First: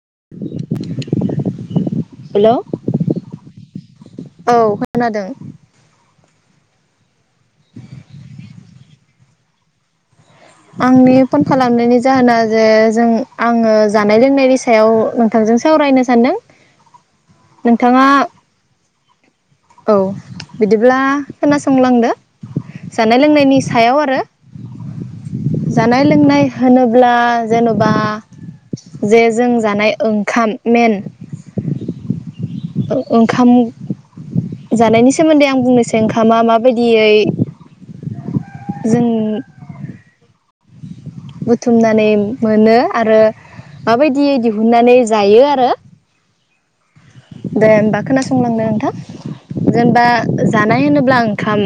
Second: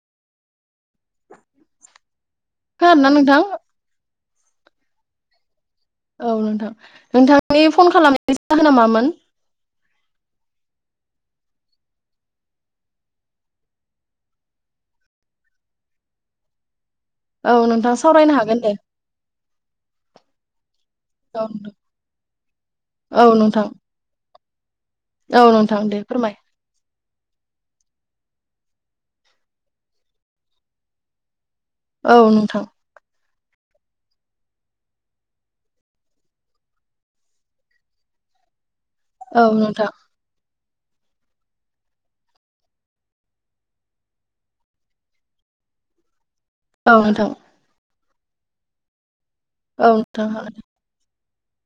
[inaudible] हेल' खोनादोंना नोंथां? औ खोनादों। औ नोंथां नोंथांनि फन खालामनायनि जाहोना मामोन? आंनि फन खालामनायनि जाहोना जे जों आङो जानाय लोंनायनि सायाव नोंथांजों सावरायनो सानदों। औ नोंथां नोंथाङा सावरायनो हागोन दे। औ बिदिब्ला औ नोंथां खोनासंलांदो जानाय औ लोंनायनि नोंथां सायाव आरो औ नोंथां दे जानाय फोरमाय लोंनाय होनोब्ला जेन'बा जे जों जानाय ओंखाम मेन औ नोंथां ओंखाम जानायनि सोमोन्दै आं बुंनोसै ओंखामा माबायदियै जों औ नोंथां बुथुमनानै मोनो आरो माबायदियै दिहुननानै जायो आरो औ नोंथां। दे होमबा खोनासंलांदो नोंथां। औ जेनेबा नोंथां हागोन जानाय होनोब्ला आं ओंखाम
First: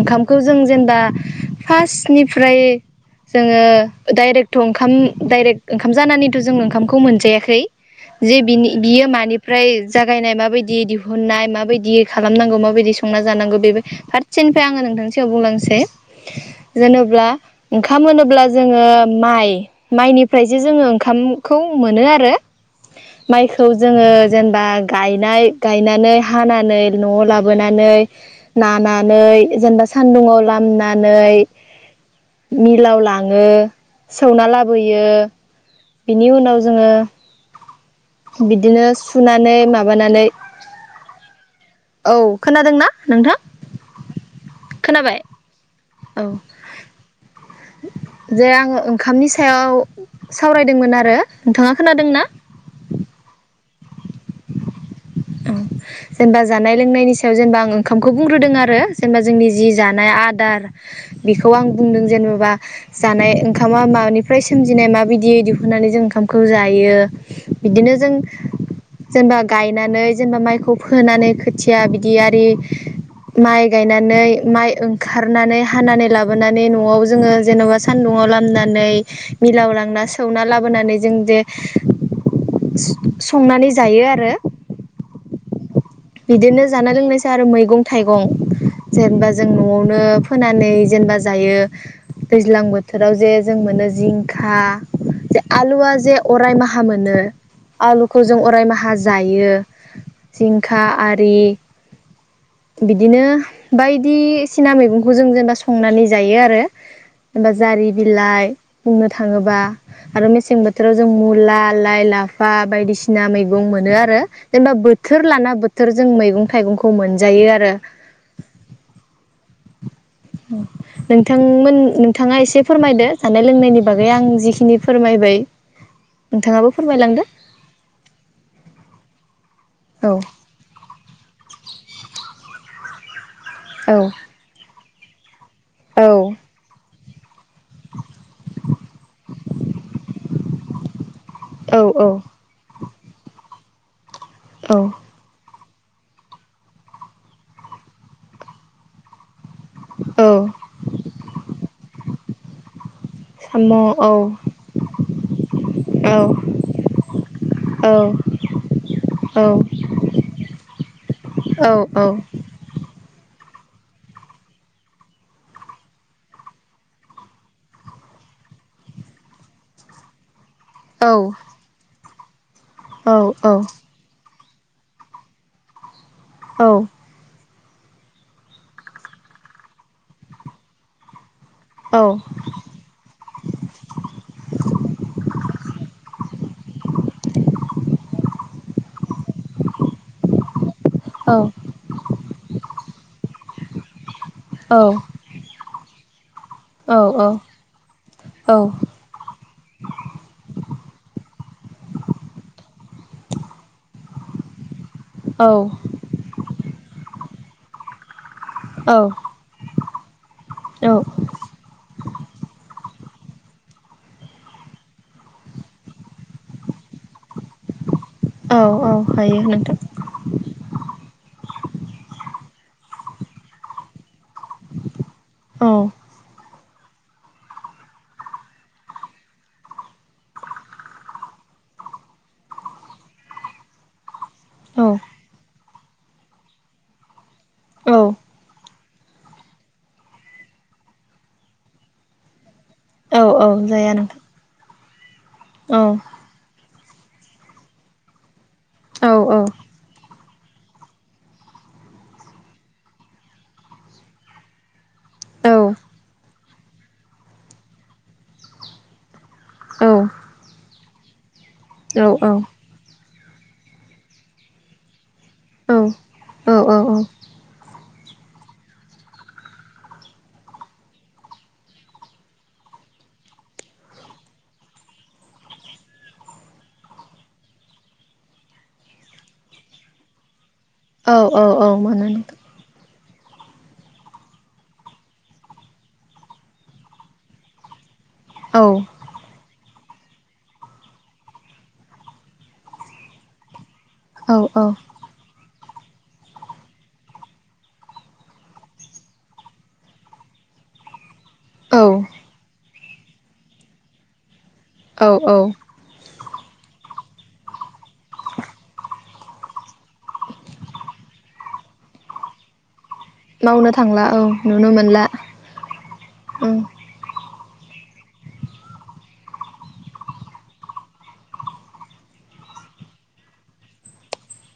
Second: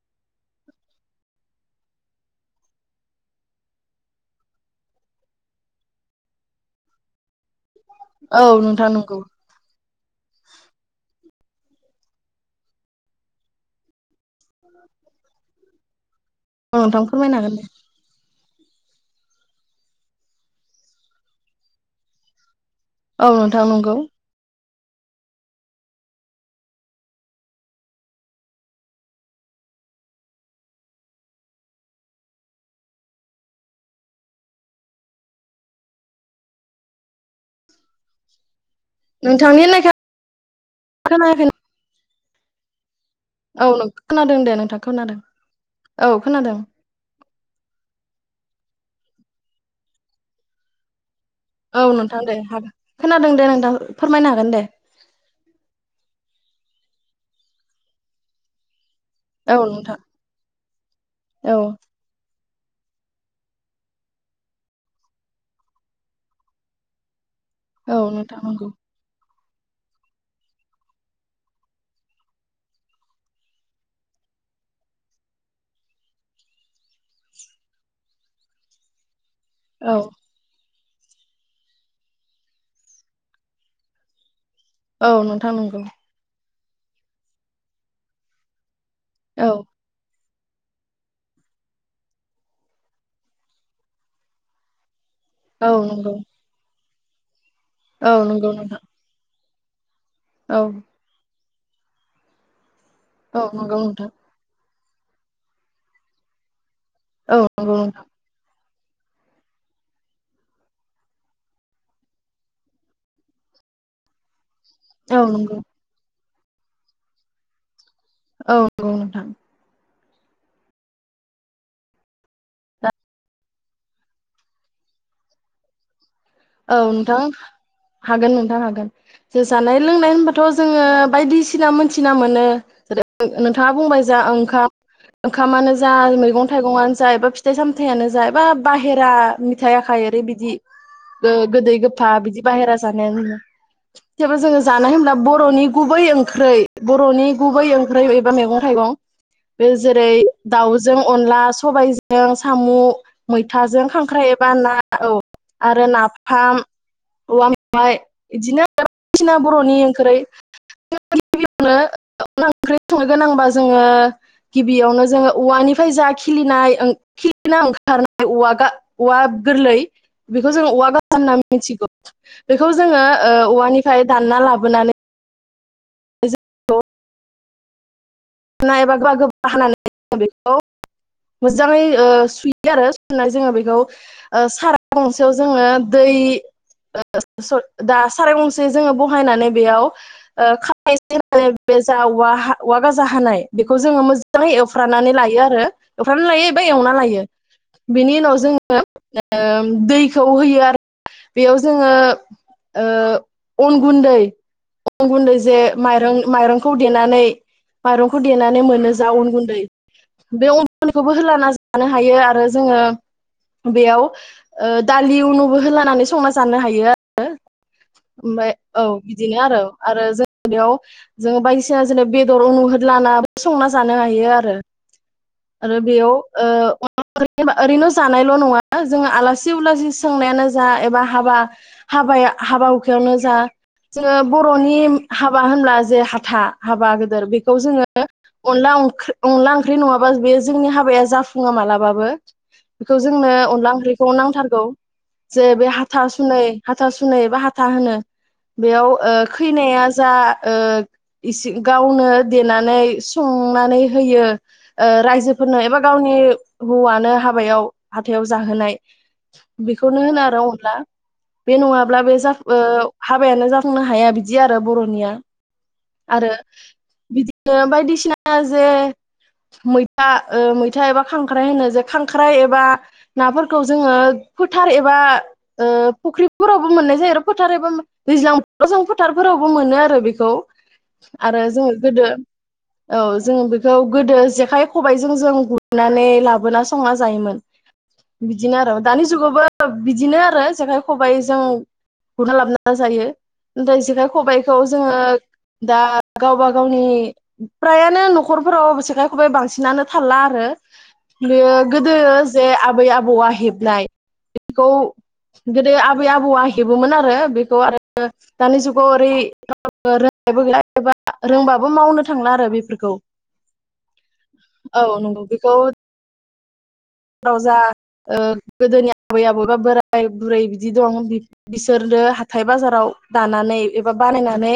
ओंखामखौ जों जेनेबा फार्स्टनिफ्राय जोङो डायरेक्टथ' ओंखाम दाइरेक्ट ओंखाम जानानैथ' जों ओंखामखौ मोनजायाखै जे औ बिनि नोंथां बियो नंगौ मानि जागायनाय माबायदि दिहुननाय माबायदि खालामनांगौ माबायदि संना जानांगौ बे फारसेनिफ्राय आङो नोंथां सिगाङाव बुंलांनोसै। औ नोंथां जेनब्ला फोरमायनो हागोन दे ओंखाम होनोब्ला जोङो माइ माइनिफ्रायसो जोङो ओंखामखौ मोनो आरो। औ नोंथां माइखौ नंगौ जोङो बा गायनाय गायनानै हानानै नआव लाबोनानै नानानै जेनबा सानदुङाव लामनानै मिलाव लाङो सौना लाबोयो। बिनि उनाव जोङो बिद बिदिनो सुनानै नोंथांनि होननायखौ माबानानै खोनायाखै औ खोनादोंना? नोंथां औ नोंथां खोनादों दे नोंथां खोनाबाय खोनादों। औ जे आङो ओंखामनि सायाव सावरायदोंमोन आरो। नोंथाङा औ खोनादों नोंथां ना दे हागोन खोनादों दे नोंथां। फोरमायनो हागोनदे। उम जेनेबा जानाय लोंनायनि सायाव जेनेबा आं ओंखामखौ जेनबा जोंनि औ जि नोंथां जानाय आदार बेखौ औ आं बुंदों जेनेबा जानाय ओंखामा मानिफ्राय सोमजिनाय माबायदि दिहुननानैजों ओंखामखौ जायो औ बिदिनोजों नोंथां नंगौ जेनबा गायनानै जेनबा माइखौ फोनानै खोथिया बिदिआरि माइ गायनानै माइ ओंखारनानै हानानै लाबोनानै नआव जोङो जेनेबा सानदुङाव लामनानै मिलाव औ लांना सौना लाबोनानै जोंजे स संनानै जायो आरो औ नोंथां नोंगौ बिदिनो जानाय लोंनायसा आरो मैगं थाइगं जेनबा औ जों नआवनो फोनानै जेनबा जायो दैज्लां बोथोरावजे जोंमोनो जिंखा जे औ नंगौ आलुआजे अराय माह हा मोनो औ आलुखौजों नंगौ नोंथां अरायमाहा जायो औ खा आरि बिदिनो औ नंगौ नोंथां बायदिस सिना मैगंखौ जों जेनबा संनानै जायो आरो औ एबा नंगौ जारि नोंथां बिलाइ बुंनो थाङोबा आरो मेसें बोथोरावजों मुला लाय लाफा बायदिसिना मैगं मोनोआरो जेनबा औ बोथोर लाना नंगौ बोथोर जों मैगं थाइगंखौ मोन जायो आरो औ नंगौ नोंथां नोंथांमोन नोंथाङा एसे फोरमायदो जानाय लोंनायनिबागै आं जिखिनि फोरमायबाय नोंथाङाबो औ फोरमायलांदो नोंथां हागोन नोंथां हागोन जानाय औ लोंनाय होनबाथ' जोङो बायदिसिना मोनथिना मोनो नोंथाङा औ बुंबाय जा ओंखाम ओंखामानो जा औ मैगं थाइगंआनो जायबा फिथाइ सामथायानो जा एबा बाहेरा मिथाय आखाय ओरैबादि ओ औ गोदै गोफा बिदि बाहेरा जानाया थेवबो जोङो औ जानाय होमब्ला बर'नि गुबै ओंख्रै बर'नि गुबै ओंख्रै एबा मैगं थाइगं बे जेरै औ दाउजों अनला सबायाइजों जों साम'। साम' औ मैथाजों औ खांख्राइ एबा ना औ आरो ना औ औवा औ मेवाय बिदिनो बायदिसिना औ बर'नि ओंख्रै औ गिबियावनो अनला ओंख्रि। संनो गोनांब्ला जोङो गिबियावनो जोङो औवानिफ्राय जा खिलिनाय खिलिना ओंखारनाय औवा गोरलै बेखौ जों [inaudible] औ [inaudible] बेखौ जोङो औवानिफ्राय दानना लाबो। बोनानै। औ। एबा गोबा गोबा हानानै बेखौ मोजाङै सुयो आरो सुनाय जोङो बेखौ साराय गंसेयाव जोङो दै दा साराय गंसे बहायनानै बेयाव। जा औवा गाजा हानाय। बेखौ जोङो मोजां। मोजाङै औ एवफ्रानानै लायो आरो। एवफ्रामनानै लायो। एवना औ लायो औ बिनि उनाव औ जोङो दैखौ होयो आरो। बेयाव जोङो अन गुन्दै औ [inaudible] मायरंखौ देननानै मामलों देनानै मोनो जा अन गुन्दै बे अन औ गुन्दैखौबो होलाना जानो हायो आरो जोङो। बेयाव ओह दालि उनुबो होलानानै संना जानो हायो आरो। ओमफाय औ बिदिनो आरो आरो जों। याव जों बायदिसिना जोंनो बेदर उनुह होदलाना संना जानो हायो आरो। ओ औ आरो बेयाव ओह ओरैनो जानायल' नङा जोङो आलासि उलासि सोंनायानो जा एबा हाबा हाबाया हाबा हुखायावनो जा ओ बर'नि औ होनब्ला जे हाथा हाबा गोदोर बेख खौ जोङो औ अनला अं अनला ओंख्रि नङाबा बे जोंनि हाबाया जाफुङा मालाबाबो खौ औ जोंनो औ अनला जाया ओंख्रिखौ नांथारगौ जे बे नोंथां हाथा सुनै हाथा सुनै एबा हाथा होनो। बेयाव औ ओह औ खैनाया आ ओह इसि गावनो देनानै संनानै होयो। ओह औ रायजोफोरनो एबा गावनि हौवानो हाबायाव हाथायाव जाहोनाय औ बेखौनो होनो आरो अनला। बे नङाब्ला बे औ औ जाफ ओ हाबायानो जाफुंनो हाया बिदि आरो बर' निया आरो औ बिदिनो बायदिसि ना जे मैथा ओह मैथा एबा खांख्राइ होनो जे खांख्राइ एबा नाफोरखौ जोङो फोथार एबा ओ फुख्रिफोरावबो मोननाय जायो आरो फोथार एबा मो दैज्लां बोथोराव जों फोथार फोरावबो मोनो आरो बेखौ। औ औ औ जोङो मोनो गोदो नोंथां। औ जों बेखौ गोदो जेखाइ खबाइजों जों गुरनानै लाबोना संना जायोमोन। बिदिनो औ आरो दानि जुगावबो बिदिनो आरो जेखाइ खबाइ जों गुरना लाबोना जायो ओमफाय इसोर औ औ खबाइखौ जोङो दा गावबा गावनि प्रायानो न'खरफोराव जेखाइ खबाइ बांसिनानो थाला आरो बेयो गोदो जे आबै आबौ आ हेबनाय खौ औ औ गोदो आबै आबौ बौआ हेबोमोन आरो बेखौ आरो दानि जुगा व हरै [unintelligible] गैला एबा रोंबाबो मावनो थांला आरो बेफोरखौ। मावनो थांला औ नुनो औ मोनला। ओम औ जा ओ गोदोनि आबै आबौवा बोराय बुरै बिदि दं बिसोरनो हाथाइ बाजाराव दानानै एबा बानायनानै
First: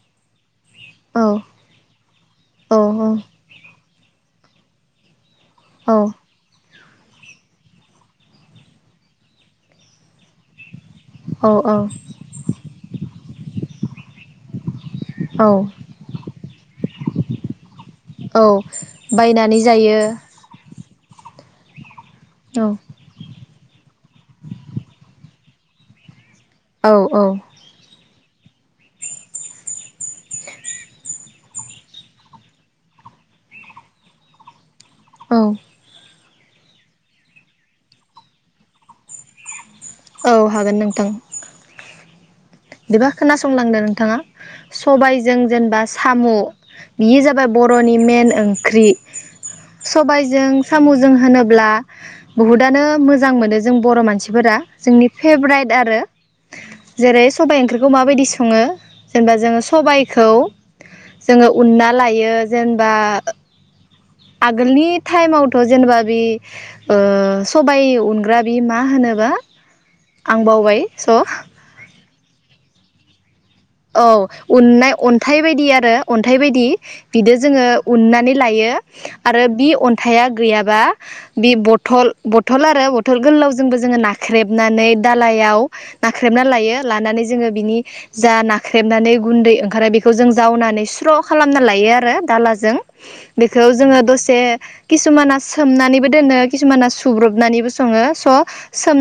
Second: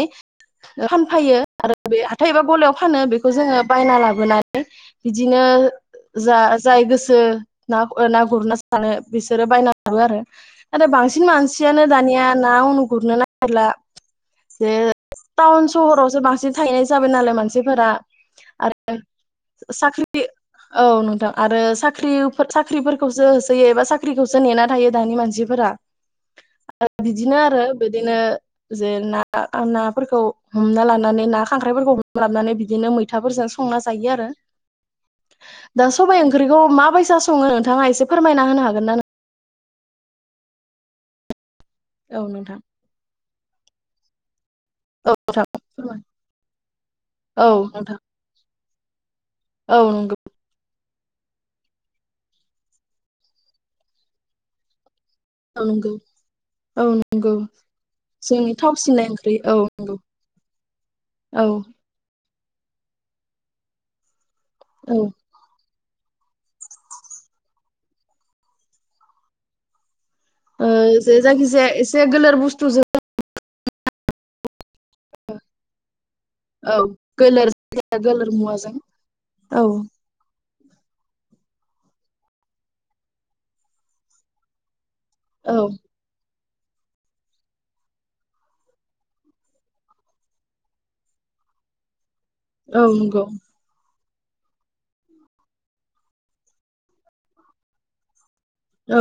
औ फानफायो आरो बे हाथायबा औ गलायाव फानो बेखौ जोङो बायना लाबोनानै बि बिदिनो जा जाय गो सो ना ओ ना गुरना सानो बिसोरो बायना लाङो आरो। आरो बांसिन औ मानसियानो दानिया नाखौनो गुरनो ना गिरला जे औ टाउन सहरावसो बांसिन थाहैनाय जाबाय नालाय मानसिफोरा औ बायनानै आरो जायो। साख्रि औ नोंथां आरो [unintelligible] [unintelligible] औ साख्रिफोरखौसो होयो एबा साख्रिखौसो नेना थायो दानि मानसिफोरा। औ आरो औ बिदिनो आरो बिदिनो जे ना- नाफोरखौ हमना लानानै ना खांख्राइफोरखौ हमना लाबानै बिदिनो मैथाफोरजों संना जायो आरो। औ दा सबाइ ओंख्रिखौ मा बायसा सङो नोंथाङा एसे फोरमायना होनो हागोन नों औ हागोन नोंथां। औ नोंथां। बिदिबा खोनासंलांदो नोंथाङा। औ सबायजों नोंथां जेनेबा साम' बियो जाबाय औ बर'नि नोंथां मेन [unintelligible] औ [unintelligible] नंगौ सबायजों सामु जों होनोब्ला बुहुतानो मोजां मोनो जों बर' मानसिफोरा। जोंनि औ फेभ्राइट नंगौ आरो औ जेरै नंगौ सबाइ ओंख्रिखौ माबायदि जोंनि सङो थावसिननाय जेनेबा ओंख्रि औ जोङो नंगौ सबायाइखौ औ जोङो उनना लायो। जेनेबा आगोलनि औ टाइमावथ' जेनेबा बे ओ सबाय उनग्रा बि मा होनोबा आं ओ बावबाय जा स' जायखिजाया एसे गोलोद बुस्थु जों औ उननाय अन्थाइ बायदि आरो अन्थाइ बायदि औ बिदो गोलोर जोङो जायखिजाया गोलोर उन्नानै लायो मुवाजों आरो औ बि अन्थाया गैयाब्ला बे बथल, बथल आरो बथल गोलावजोंबो जोङो नाख्रेबनानै औ दालायाव नाख्रेबना लायो। [unintelligible] लानानै जोङो बिनि [unintelligible] [unintelligible] गुन्दै ओंखारो बेखौ जों जावनानै स्र' खालामना लायो आरो। दालाजों औ नंगौ बेखौ जोङो दसे जे किसुमाना सोमनानैबो दोनो किसुमाना सुबुब्रबनानैबो सङो स'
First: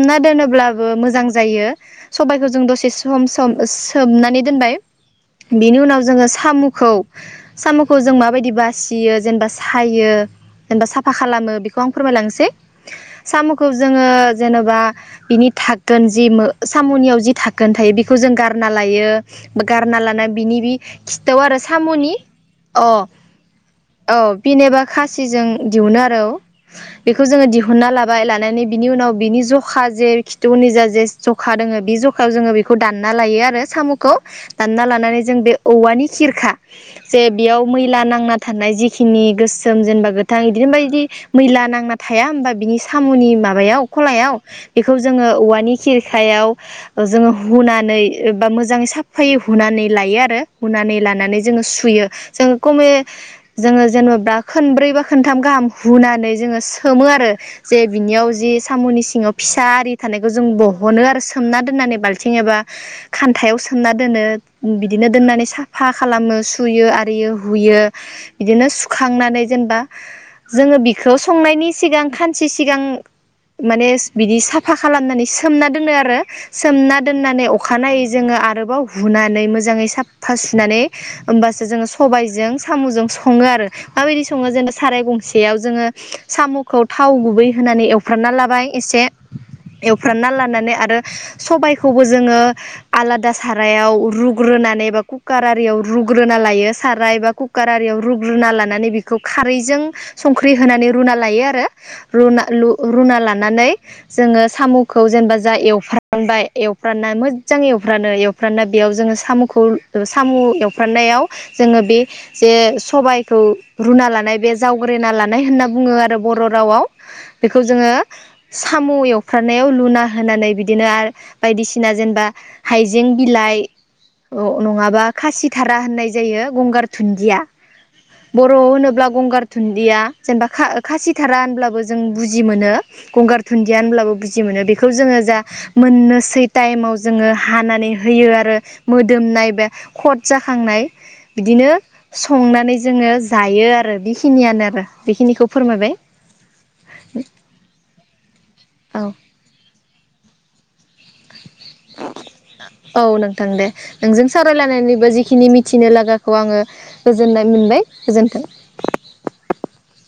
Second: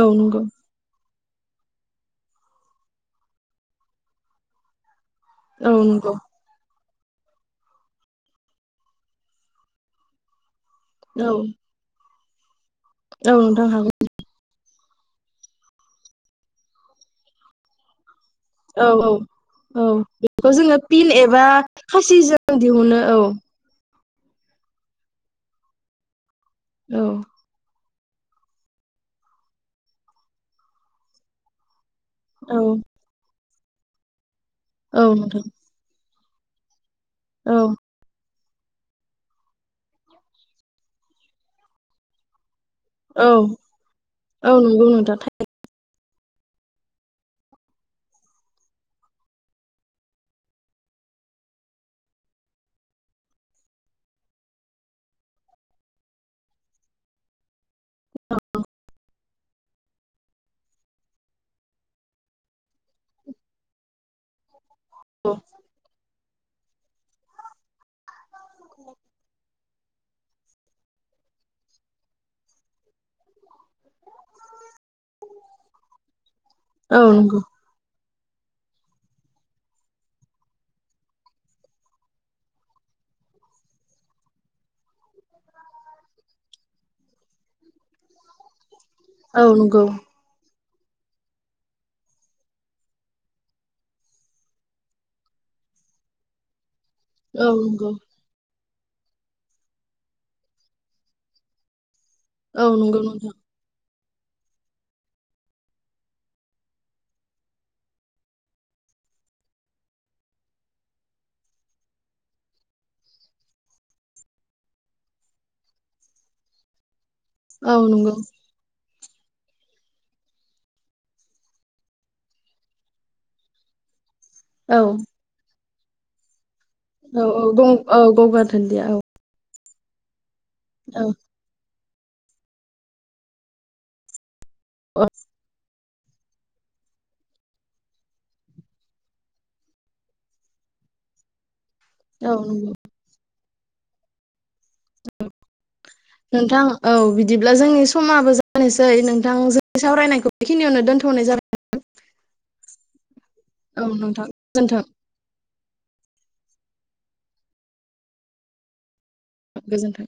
औ नंगौ दोनोब्लाबो मोजां जायो। जायो सबायखौ जों दसे सम -सम -सोमनानै दोनबाय औ बेनि उनाव नंगौ जोङो सामुखौ साम'खौ जों माबायदि बासियो जेनेबा सायो जेनेबा साफा औ खालामो बेफोरखौ आं फोरमायलांनोसै औ साम'खौ नोंथां हागोन जोङो जेन'बा बिनि दाखोन जि सामनियाव जि दाखोन थायो बे खौ जों गारना औ लायो औ औ गारना लाना बेखौ बिनि बि जोङो पिन खिथौ एबा आरो साम'नि खासिजों अ दिहुनो औ औ बिनिबा खासिजों दिहुनो आरो औ औ बेखौ जोङो दिहुनना लाबो लानानै बिनि उनाव बिनि ज'खा जे खिथौनि जा जे जखा दोङो बे जखा ज'खायाव जोङो औ बेखौ दानना लायो आरो साम' खौ दानना औ लानानै जों नोंथां बे औवानि सिरखा जे औ बेयाव मैला नांना थानाय जिखिनि गोसोम जेनेबा गोथां बिदिनो बदि मैला नांना थाया होमबा बिनि औ साम'नि माबायाव खलायाव औ नंगौ बेखौ नोंथां जोङो औवानि खिर सायाव जोङो हुनानै बा मोजां साफायै हुनानै लायो आरो हुनानै लानानै जोङो सुयो जोङो खमे जोङो जेनेबा खनब्रै बा खनथाम गाहाम हुनानै जोङो सोमो आरो जे बिनियाव जि साम'नि सिङाव फिसा आरि थानायखौ जों बह'नो आरो सोमना दोननानै बाल्थिं एबा खान्थायाव सोमना दोनो बिदिनो दोननानै साफा खालामो सुयो आरियो हुयो बिदिनो सुखांनानै जेनेबा जोङो बिखौ संनायनि सिगां खानसे सिगां माने बिदि साफा खालामनानै सोमना दोनो आरो सोमना औ नंगौ दोननानै अखानायै जोङो आरो माबा हुनानै मोजाङै साफा सुनानै होमबासो जोङो सबायजों सामजों सङो आरो माबायदि सङो जेनेबा साराय गंसेयाव जोङो सामखौ थाव गुबै होनानै एवफ्रामना लाबाय एसे औ नंगौ एवफ्रानना लानानै आरो सबायखौबो जोङो आलादा सारायाव रुग्रोनानै बा कुकाराव आरियाव रुग्रोना लायो साराय एबा औ कुकार नंगौ आरियाव रुग्रुना ला नानै बेखौ खारैजों संख्रि होनानै रुना लायो आरो रुना औ लु नंगौ रुना नोंथां लानानै जोङो सामखौ जेनेबा जा एवफ्रामबाय एवफ्रामना मोजां एवफ्राननो, एवफ्राना बेयाव जोङो सामखौ सामु एवफ्रानायाव जोङो बे जे सबायखौ रुना लानाय बे जावग्रोना लानाय होनना बुङो आरो बर' रावाव, बेखौ औ जोङो नंगौ साम एव खारनायाव लुना होनानै बिदिनो आरो बायदिसिना जेनेबा हाज हाजें बिलाइ औ नङाबा खासि थारा होननाय जायो गंगार औ दुन्दिया औ गं औ गंगार बर' दुन्दिया औ होनोब्ला गंगार धुन्दिया जेनेबा खा औ खासि औ थारा होनब्लाबो जों बुजि मोनो गंगार धुन्दिया होनब्लाबो बुजि खुसि मोनो बेखौ जोङो जा मोननोसै टाइमाव जोङो हाना नै होयो आरो मोदोमनाय बे खट जाखांनाय बिदिनो, औ नंगौ संनानै जोङो, जायो आरो बेखिनियानो, आरो बेखिनिखौ फोरमायबाय नोंथां औ बिदिब्ला जोंनि समाबो जानोसै औ नोंथां जोंनि सावरायनाय, बेखिनि आवनो दोन औ नोंथां दे जाबाय औ नोंजों नोंथां गोजोन्थों सावरायलायनानैबो जिखिनि मिथिनो लागा खौ आङो गोजोननाय मोनबाय गोजोन्थों। गोजोन्थों।